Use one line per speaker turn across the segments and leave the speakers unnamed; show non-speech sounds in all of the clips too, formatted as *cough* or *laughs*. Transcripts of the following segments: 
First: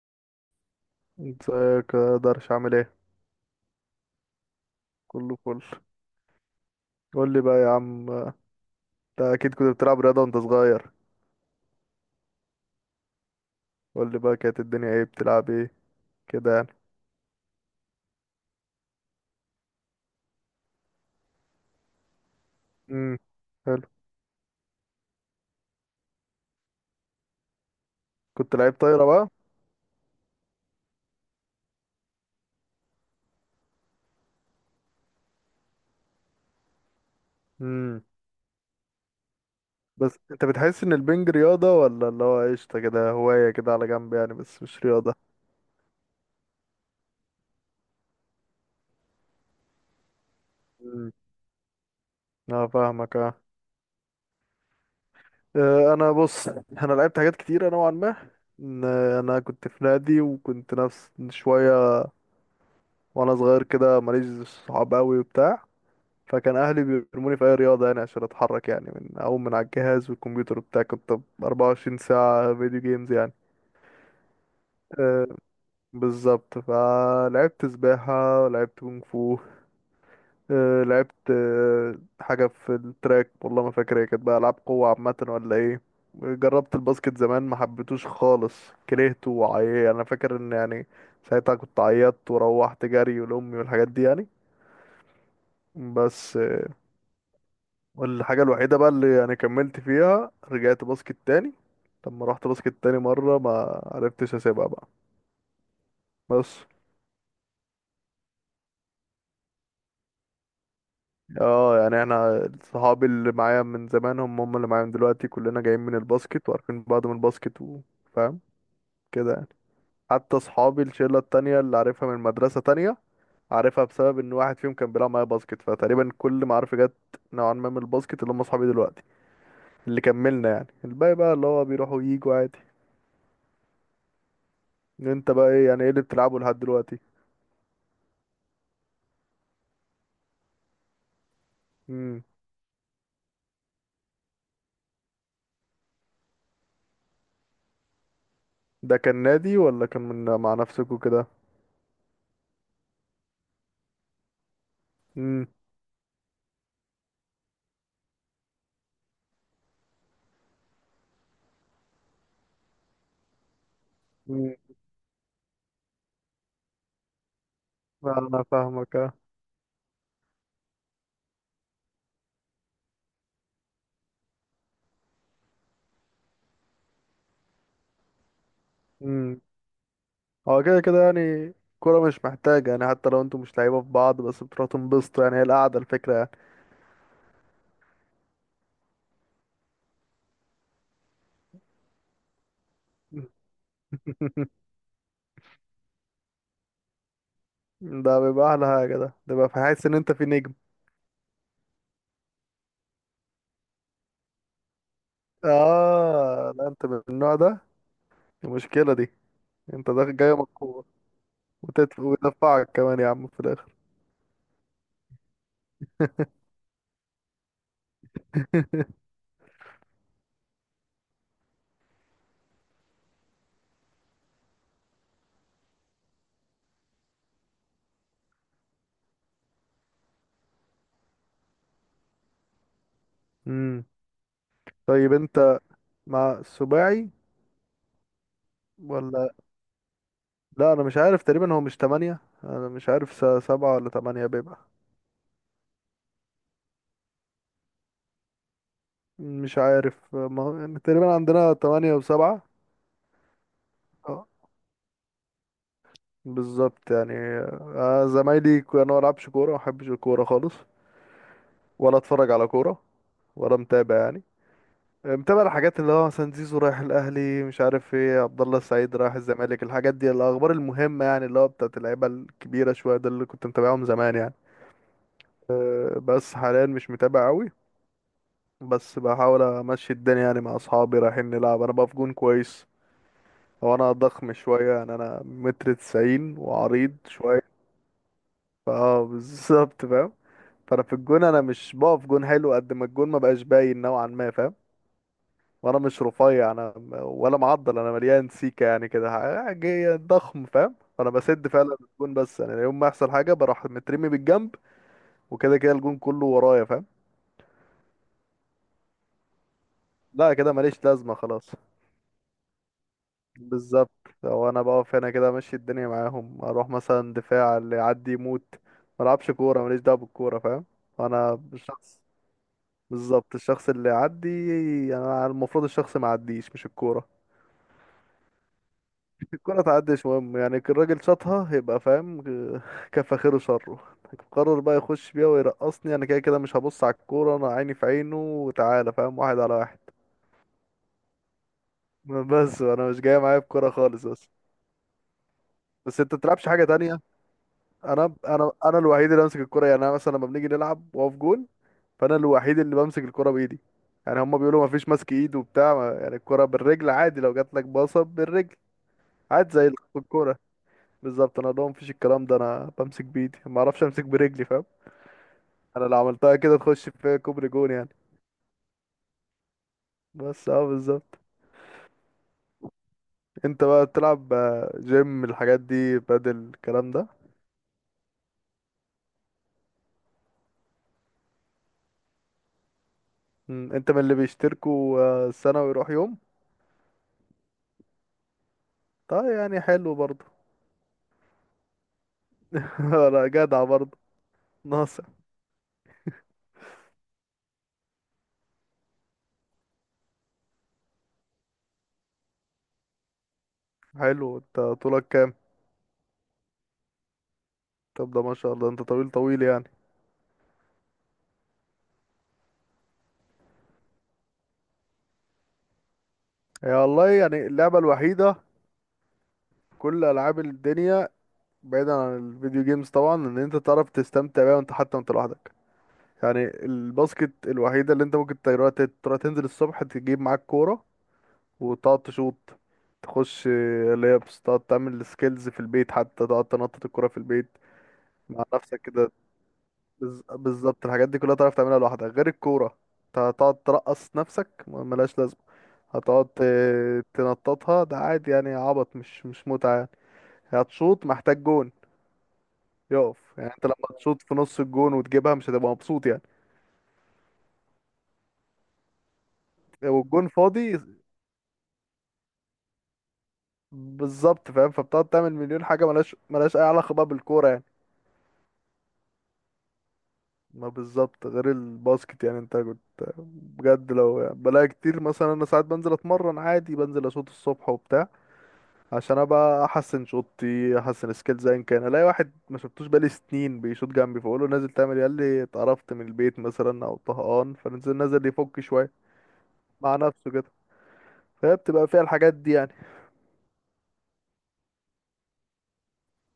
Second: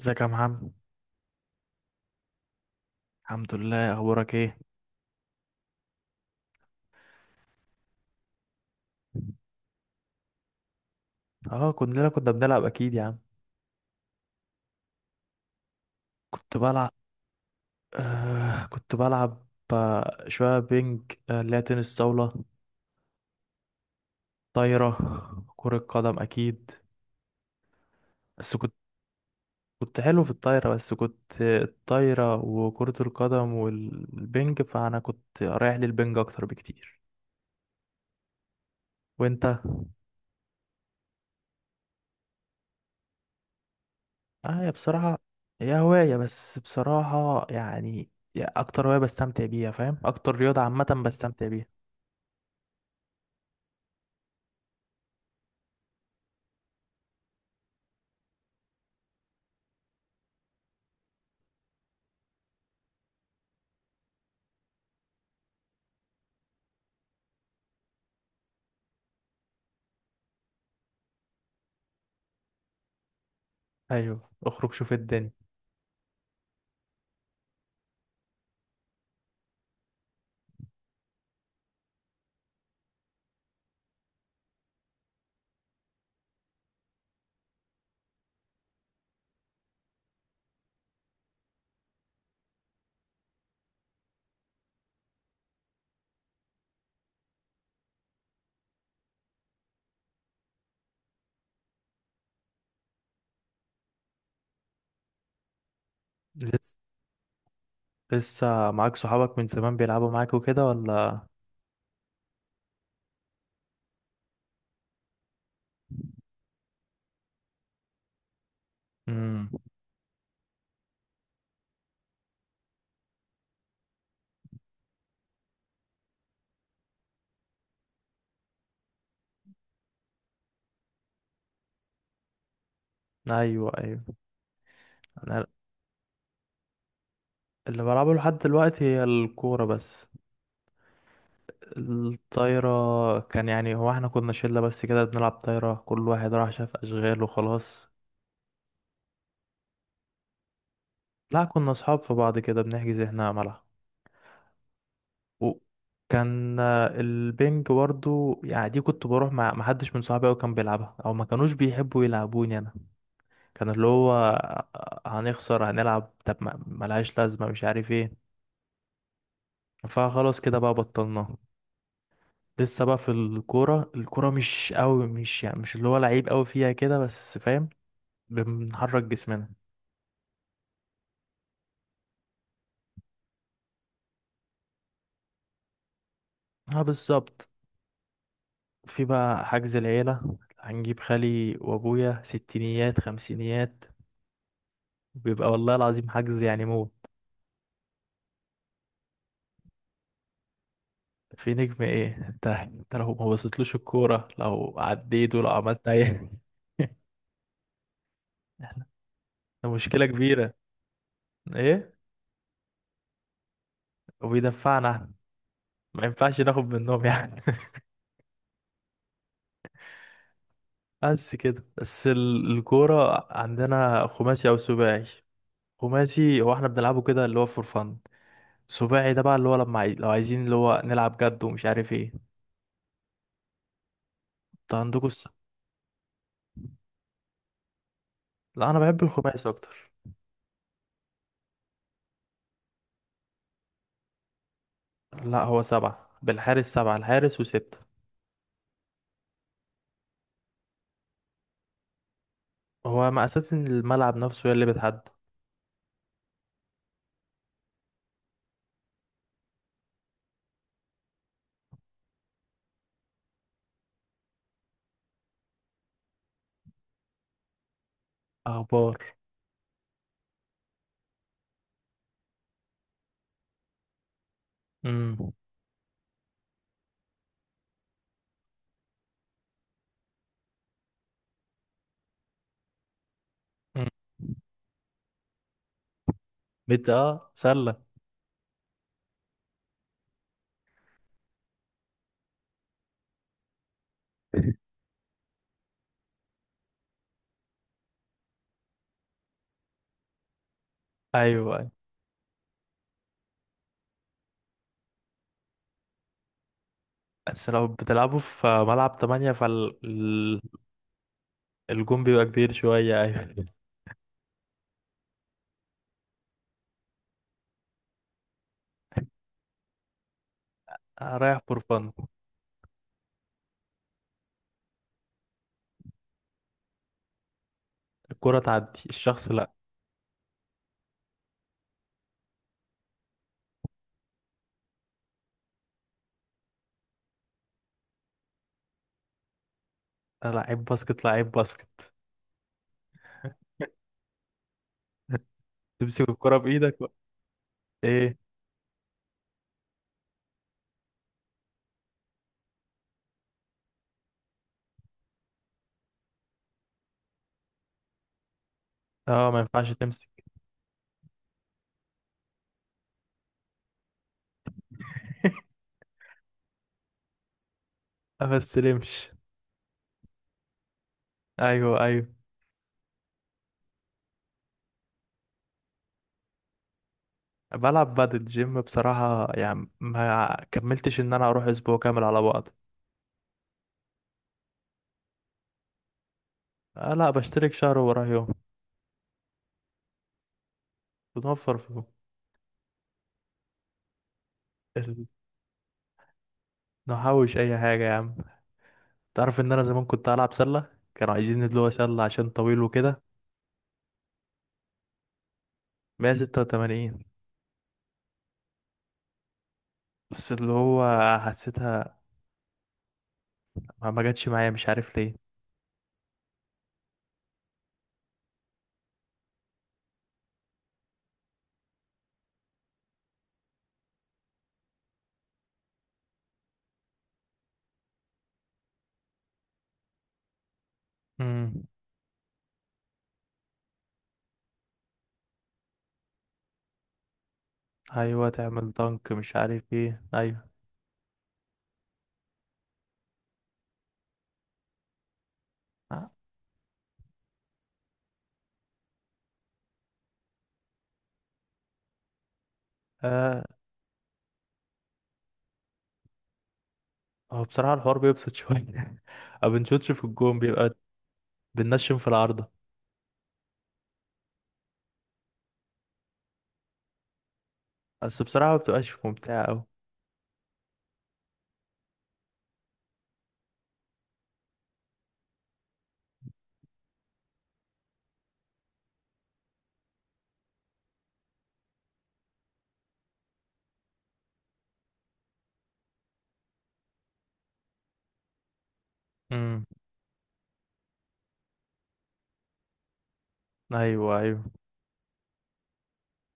ازيك يا محمد.
ازيك يا درش؟ عامل ايه؟
الحمد لله، اخبارك ايه؟
كله فل. قول لي بقى يا عم انت، اكيد كنت بتلعب رياضه وانت صغير.
اه، كلنا كنا بنلعب اكيد يا عم.
قول لي بقى، كانت الدنيا ايه؟ بتلعب ايه
كنت
كده يعني؟
بلعب كنت بلعب شويه بينج، اللي هي تنس طاوله.
امم. حلو.
طايره، كره قدم اكيد. بس
كنت لعيب
كنت
طايره بقى؟
كنت حلو في الطايره، بس كنت الطايره وكره القدم والبينج، فانا كنت رايح للبينج اكتر بكتير.
امم.
وانت؟
بس انت بتحس ان البنج رياضه ولا اللي هو قشطه كده، هوايه كده على جنب يعني
اه
بس
يا
مش رياضه؟
بصراحه، هي هوايه، بس بصراحه يعني، يا اكتر هوايه بستمتع بيها، فاهم؟ اكتر رياضه عامه
امم.
بستمتع بيها.
اه فاهمك اه. اه، انا بص، انا لعبت حاجات كتيره نوعا ما. ان انا كنت في نادي وكنت نفس شويه، وانا صغير كده ماليش صحاب قوي وبتاع، فكان اهلي بيرموني في اي رياضه يعني عشان اتحرك يعني، من اقوم من على الجهاز والكمبيوتر وبتاع، كنت 24 ساعه فيديو جيمز يعني.
ايوه، اخرج شوف
أه
الدنيا.
بالظبط. فلعبت سباحه ولعبت كونغ فو، أه لعبت حاجه في التراك، والله ما فاكر هي كانت بقى العاب قوه عامه ولا ايه. جربت الباسكت زمان، ما حبيتوش خالص، كرهته وعيا. انا فاكر ان يعني ساعتها كنت عيطت وروحت جري ولامي والحاجات دي يعني. بس. والحاجة الوحيدة بقى اللي يعني كملت فيها، رجعت باسكت تاني. لما رحت باسكت تاني مرة ما عرفتش اسيبها بقى. بس.
لسه لسه معاك صحابك من زمان بيلعبوا معاك وكده ولا؟
اه يعني احنا، صحابي اللي معايا من زمان هم هم اللي معايا من دلوقتي. كلنا جايين من الباسكت وعارفين بعض من الباسكت وفاهم كده يعني.
امم.
حتى صحابي الشلة التانية اللي عارفها من مدرسة تانية، عارفها بسبب ان واحد فيهم كان بيلعب معايا باسكت. فتقريبا كل معارفي جت نوعا ما من الباسكت، اللي هم صحابي دلوقتي اللي كملنا يعني. الباقي بقى اللي هو بيروحوا وييجوا عادي.
ايوه ايوه.
انت
انا
بقى ايه يعني؟ ايه اللي بتلعبه لحد دلوقتي؟
اللي بلعبه لحد دلوقتي هي الكوره بس.
امم.
الطايره كان يعني، هو احنا كنا شله بس كده بنلعب طايره، كل واحد راح شاف اشغال وخلاص.
ده كان نادي ولا كان من مع نفسك وكده؟
لا، كنا اصحاب في بعض كده، بنحجز احنا ملعب.
امم.
وكان البنج برضو، يعني دي كنت بروح مع محدش من صحابي أوي كان بيلعبها، او ما كانوش بيحبوا يلعبوني انا. كان اللي هو
امم.
هنخسر هنلعب، طب ملهاش لازمة، مش عارف ايه.
انا فاهمك اه.
فخلاص كده بقى بطلناه. لسه بقى في الكورة، الكورة مش قوي، مش يعني مش اللي هو لعيب قوي فيها كده، بس فاهم. بنحرك
امم.
جسمنا.
هو كده كده يعني. كرة مش محتاجة يعني، حتى لو انتوا مش لعيبة في بعض، بس بتروحوا تنبسطوا يعني. هي القعدة الفكرة يعني.
اه بالظبط. في بقى حجز العيلة، هنجيب خالي وابويا ستينيات خمسينيات.
*laughs*
بيبقى والله العظيم حجز يعني موت.
ده بيبقى أحلى حاجة. ده بيبقى في، حاسس إن أنت في نجم.
في نجم ايه؟ انت انت لو ما بصيتلوش الكورة، لو عديت، ولو عملت اي.
آه لا أنت من
*laughs*
النوع ده. المشكلة دي.
ده
أنت
مشكلة
داخل جاي من
كبيرة.
الكورة،
ايه؟
ويدفعك كمان يا عم في الآخر.
وبيدفعنا احنا. ما ينفعش ناخد منهم يعني. *laughs* بس كده، الكورة عندنا خماسي أو سباعي. خماسي هو احنا بنلعبه كده اللي هو فور فن. سباعي ده بقى اللي هو لما لو عايزين اللي هو نلعب جد، ومش عارف ايه.
امم.
انت عندكوا
طيب
الس...
أنت مع السباعي
لا انا بحب
ولا؟
الخماسي اكتر.
لا انا مش عارف، تقريبا هو مش تمانية؟ انا مش عارف سبعة ولا تمانية بيبقى.
لا هو سبعة بالحارس، سبعة الحارس وستة.
مش عارف، ما هو يعني تقريبا عندنا تمانية وسبعة.
هو مقاسات الملعب
اه
نفسه هي اللي بتحدد.
بالظبط يعني. زمايلي يعني انا ما بلعبش كورة، ما بحبش الكورة خالص، ولا اتفرج على كورة، ولا متابع يعني. متابع الحاجات اللي هو مثلا زيزو رايح الاهلي، مش عارف ايه، عبد الله
اخبار.
السعيد رايح الزمالك، الحاجات دي، الاخبار المهمة يعني اللي هو بتاعت اللعيبة الكبيرة شوية، ده اللي كنت متابعهم زمان يعني.
امم.
بس حاليا مش متابع قوي، بس بحاول امشي الدنيا يعني مع اصحابي رايحين نلعب. انا بقى في جون كويس، هو انا ضخم شويه يعني، انا متر تسعين
بت
وعريض
اه
شويه.
سلة.
فاه بالظبط فاهم. فانا في الجون، انا مش بقف جون حلو قد ما الجون ما بقاش باين نوعا ما، فاهم. وانا مش رفيع، انا ولا معضل، انا مليان سيكه يعني كده، جاي ضخم فاهم. فانا بسد
ايوه أيوة.
فعلا الجون، بس انا يوم ما يحصل حاجه بروح مترمي بالجنب، وكده كده الجون كله ورايا فاهم.
بس لو بتلعبوا في ملعب تمانية،
لا
فالحارس،
كده ماليش لازمه خلاص.
الجون بيبقى كبير شوية، أيوة.
بالظبط. لو انا بقف هنا كده امشي الدنيا معاهم، اروح مثلا دفاع، اللي يعدي يموت. ما العبش كوره، ماليش دعوه بالكوره فاهم.
أنا رايح
انا
فور فن.
الشخص، بالظبط الشخص اللي يعدي. يعني انا المفروض الشخص ما يعديش مش الكوره.
الكرة تعدي الشخص،
*laughs*
لأ.
الكوره تعديش مهم يعني، الراجل شاطها يبقى فاهم. *laughs* كفى خيره شره. قرر بقى يخش بيها ويرقصني، انا كده كده مش هبص على الكوره، انا عيني في عينه وتعالى فاهم، واحد على واحد.
أنا لعيب باسكت، لعيب باسكت.
*laughs* بس انا مش جاي معايا بكوره
*laughs*
خالص بس. بس
تمسك
انت
الكرة
تلعبش حاجه
بإيدك بقى.
تانية. انا
إيه؟
انا انا الوحيد اللي بمسك الكرة يعني. انا مثلا لما بنيجي نلعب واقف جون، فانا الوحيد اللي بمسك الكرة بايدي. يعني هما بيقولوا ما فيش ماسك ايد وبتاع، يعني الكرة بالرجل عادي، لو جات لك باصة بالرجل
أه ما
عادي
ينفعش
زي
تمسك.
الكرة. بالظبط، انا لهم مفيش الكلام ده، انا بمسك بايدي، ما اعرفش امسك برجلي فاهم. انا لو عملتها كده تخش في كوبري جون يعني.
ما استلمش.
بس اه بالظبط.
أيوه أيوه.
انت بقى بتلعب جيم، الحاجات دي بدل الكلام ده؟
بلعب بادل جيم بصراحة، يعني ما كملتش إن أنا أروح أسبوع كامل على بعض.
انت من اللي بيشتركوا سنة ويروح يوم؟
آه لأ، بشترك شهر وراه يوم.
طيب يعني حلو برضه.
بنوفر فلوس.
*laughs* لا جدع برضه. ناقص.
ال- نحوش أي حاجة يا عم. تعرف إن أنا زمان كنت ألعب سلة، كانوا عايزين اللي هو سلة عشان طويل وكده.
حلو، انت طولك كام؟
186.
طب ده ما شاء الله، انت طويل طويل يعني.
بس اللي هو حسيتها، ما جاتش معايا، مش عارف ليه.
هي والله يعني اللعبة الوحيدة في كل ألعاب الدنيا، بعيدا عن الفيديو جيمز طبعا، ان انت تعرف تستمتع بيها وانت حتى وانت لوحدك، يعني الباسكت الوحيدة اللي انت ممكن تروح تروح تنزل الصبح تجيب معاك كورة
امم.
وتقعد تشوط، تخش لابس، تقعد تعمل سكيلز في البيت، حتى تقعد تنطط الكورة في البيت
ايوه
مع
تعمل
نفسك
دنك
كده.
مش عارف ايه ايوه.
بالظبط، الحاجات دي كلها تعرف تعملها لوحدك غير الكورة. انت هتقعد ترقص نفسك ملهاش لازمة، هتقعد تنططها ده عادي يعني، عبط مش متعة يعني، هتشوط محتاج جون يقف
آه.
يعني، انت لما تشوط في نص الجون وتجيبها مش هتبقى مبسوط يعني،
هو بصراحة الحوار بيبسط شوية. *laughs* ما بنشوطش في
والجون
الجون، بيبقى
فاضي.
بننشم في العارضة.
بالظبط فاهم، فبتقعد تعمل مليون حاجة ملهاش أي علاقة بقى بالكورة يعني.
بس بصراحة ما بتبقاش ممتعة أوي.
ما بالظبط غير الباسكت يعني. انت كنت بجد لو يعني، بلاقي كتير مثلا، انا ساعات بنزل اتمرن عادي، بنزل اشوط الصبح وبتاع عشان ابقى احسن شوطي احسن سكيلز، ايا كان الاقي واحد ما شفتوش بقالي سنين بيشوط جنبي، فاقول له نازل تعمل ايه؟ قال لي اتقرفت من البيت مثلا او طهقان، فنزل نازل يفك شويه
امم.
مع نفسه كده. فهي بتبقى فيها الحاجات دي يعني.
أيوه أيوه.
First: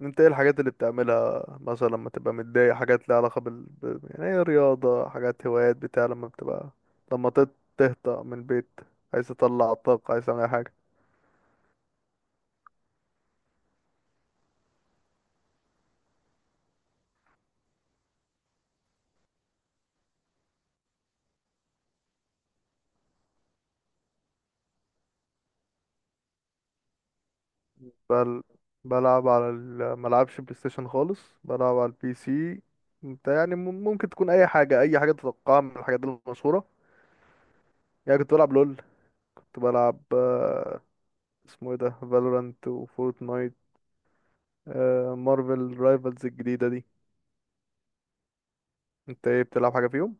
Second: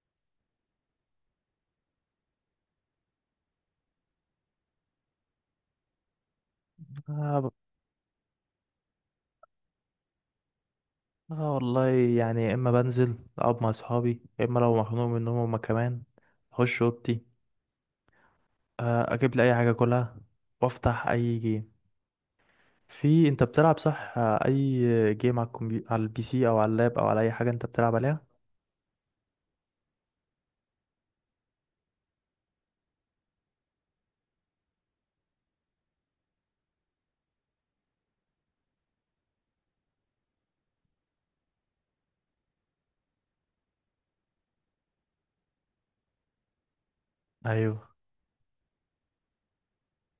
انت ايه الحاجات اللي بتعملها مثلا لما تبقى متضايق، حاجات ليها علاقه يعني ايه، رياضه، حاجات، هوايات، بتاع لما بتبقى، لما
آه, ب...
تهطأ من البيت، عايز تطلع الطاقه، عايز تعمل اي حاجه؟
آه والله، يعني يا إما بنزل أقعد مع أصحابي، يا إما لو مخنوق منهم هما كمان، أخش أوضتي، آه، أجيب لي أي حاجة أكلها، وأفتح أي جيم. في انت بتلعب صح، اي جيم على الكمبيوتر، على البي سي او على اللاب او على اي حاجه انت بتلعب عليها.
بل بلعب على ملعبش بلاي ستيشن خالص، بلعب على البي سي. انت يعني ممكن تكون اي حاجة، اي حاجة تتوقعها من الحاجات المشهورة. يعني كنت بلعب لول، كنت بلعب اسمه ايه ده، فالورانت وفورتنايت، مارفل رايفلز الجديدة دي.
ايوه.
انت ايه بتلعب حاجة فيهم؟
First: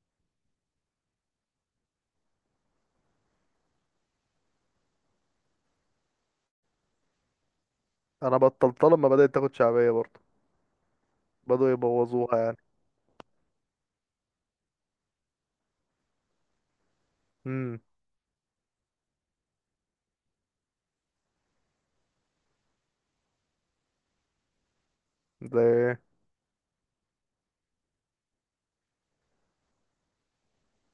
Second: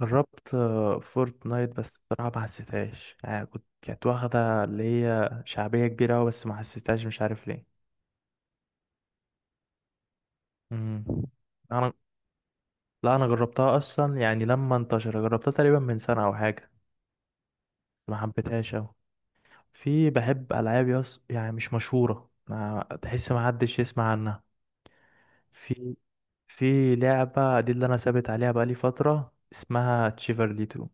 جربت فورتنايت، بس بصراحه ما حسيتهاش يعني، كنت كانت واخده اللي هي شعبيه كبيره أوي، بس ما حسيتهاش مش عارف ليه.
انا بطلتها لما بدأت تاخد شعبية برضه،
امم.
بدأوا
انا
يبوظوها يعني.
لا انا جربتها اصلا، يعني لما انتشر جربتها تقريبا من سنه او حاجه.
امم.
ما حبيتهاش أوي. في بحب العاب يص يعني مش مشهوره، ما تحس ما حدش يسمع عنها.
زي
في
ايه؟
في لعبة دي اللي أنا ثابت عليها بقالي فترة، اسمها تشيفرلي 2.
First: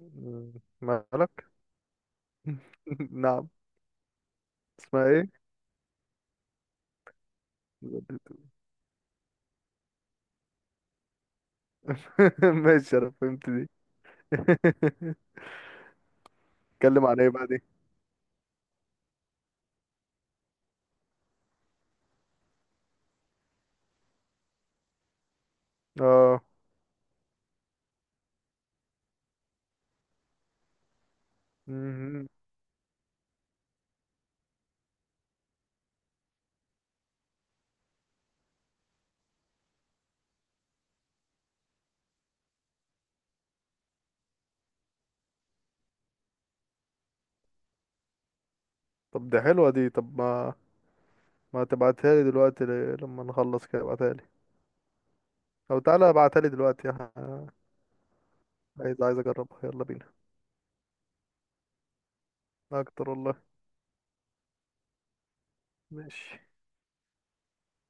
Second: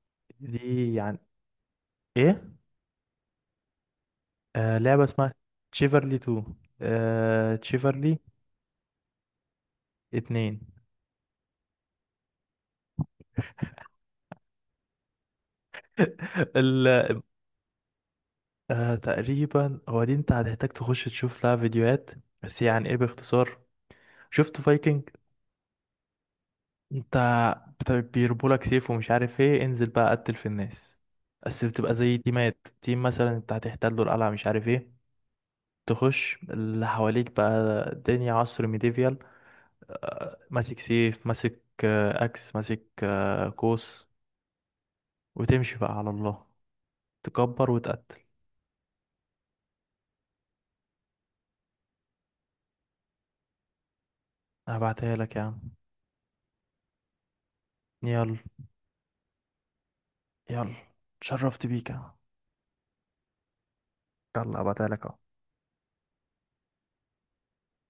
مم،
دي يعني.
مالك؟
إيه؟
*laughs* نعم.
آه لعبة
اسمها ايه؟
اسمها تشيفرلي 2. آه تشيفرلي 2.
*laughs* ماشي انا فهمت دي. *laughs*
*laughs*
اتكلم
ال...
عن ايه بقى دي؟
آه تقريبا هو دي، أنت هتحتاج تخش تشوف لها فيديوهات، بس يعني إيه باختصار. شفت فايكنج؟
اه
أنت بيربولك سيف ومش عارف إيه، انزل بقى قتل في الناس. بس بتبقى زي
مهم.
تيمات، تيم مثلا أنت هتحتله القلعة مش عارف إيه. تخش اللي حواليك بقى. الدنيا عصر ميديفيال، ماسك سيف، ماسك اكس، ماسك قوس. وتمشي بقى على الله، تكبر وتقتل.
طب دي حلوة دي، طب ما، ما تبعتها لي دلوقتي، لما نخلص كده ابعتها لي،
هبعتها لك يا عم.
او تعالى ابعتها لي دلوقتي
يلا.
عايز اجربها، يلا بينا.
يلا اتشرفت بيك يا عم.
اكتر والله.
يلا هبعتها لك اهو.
ماشي.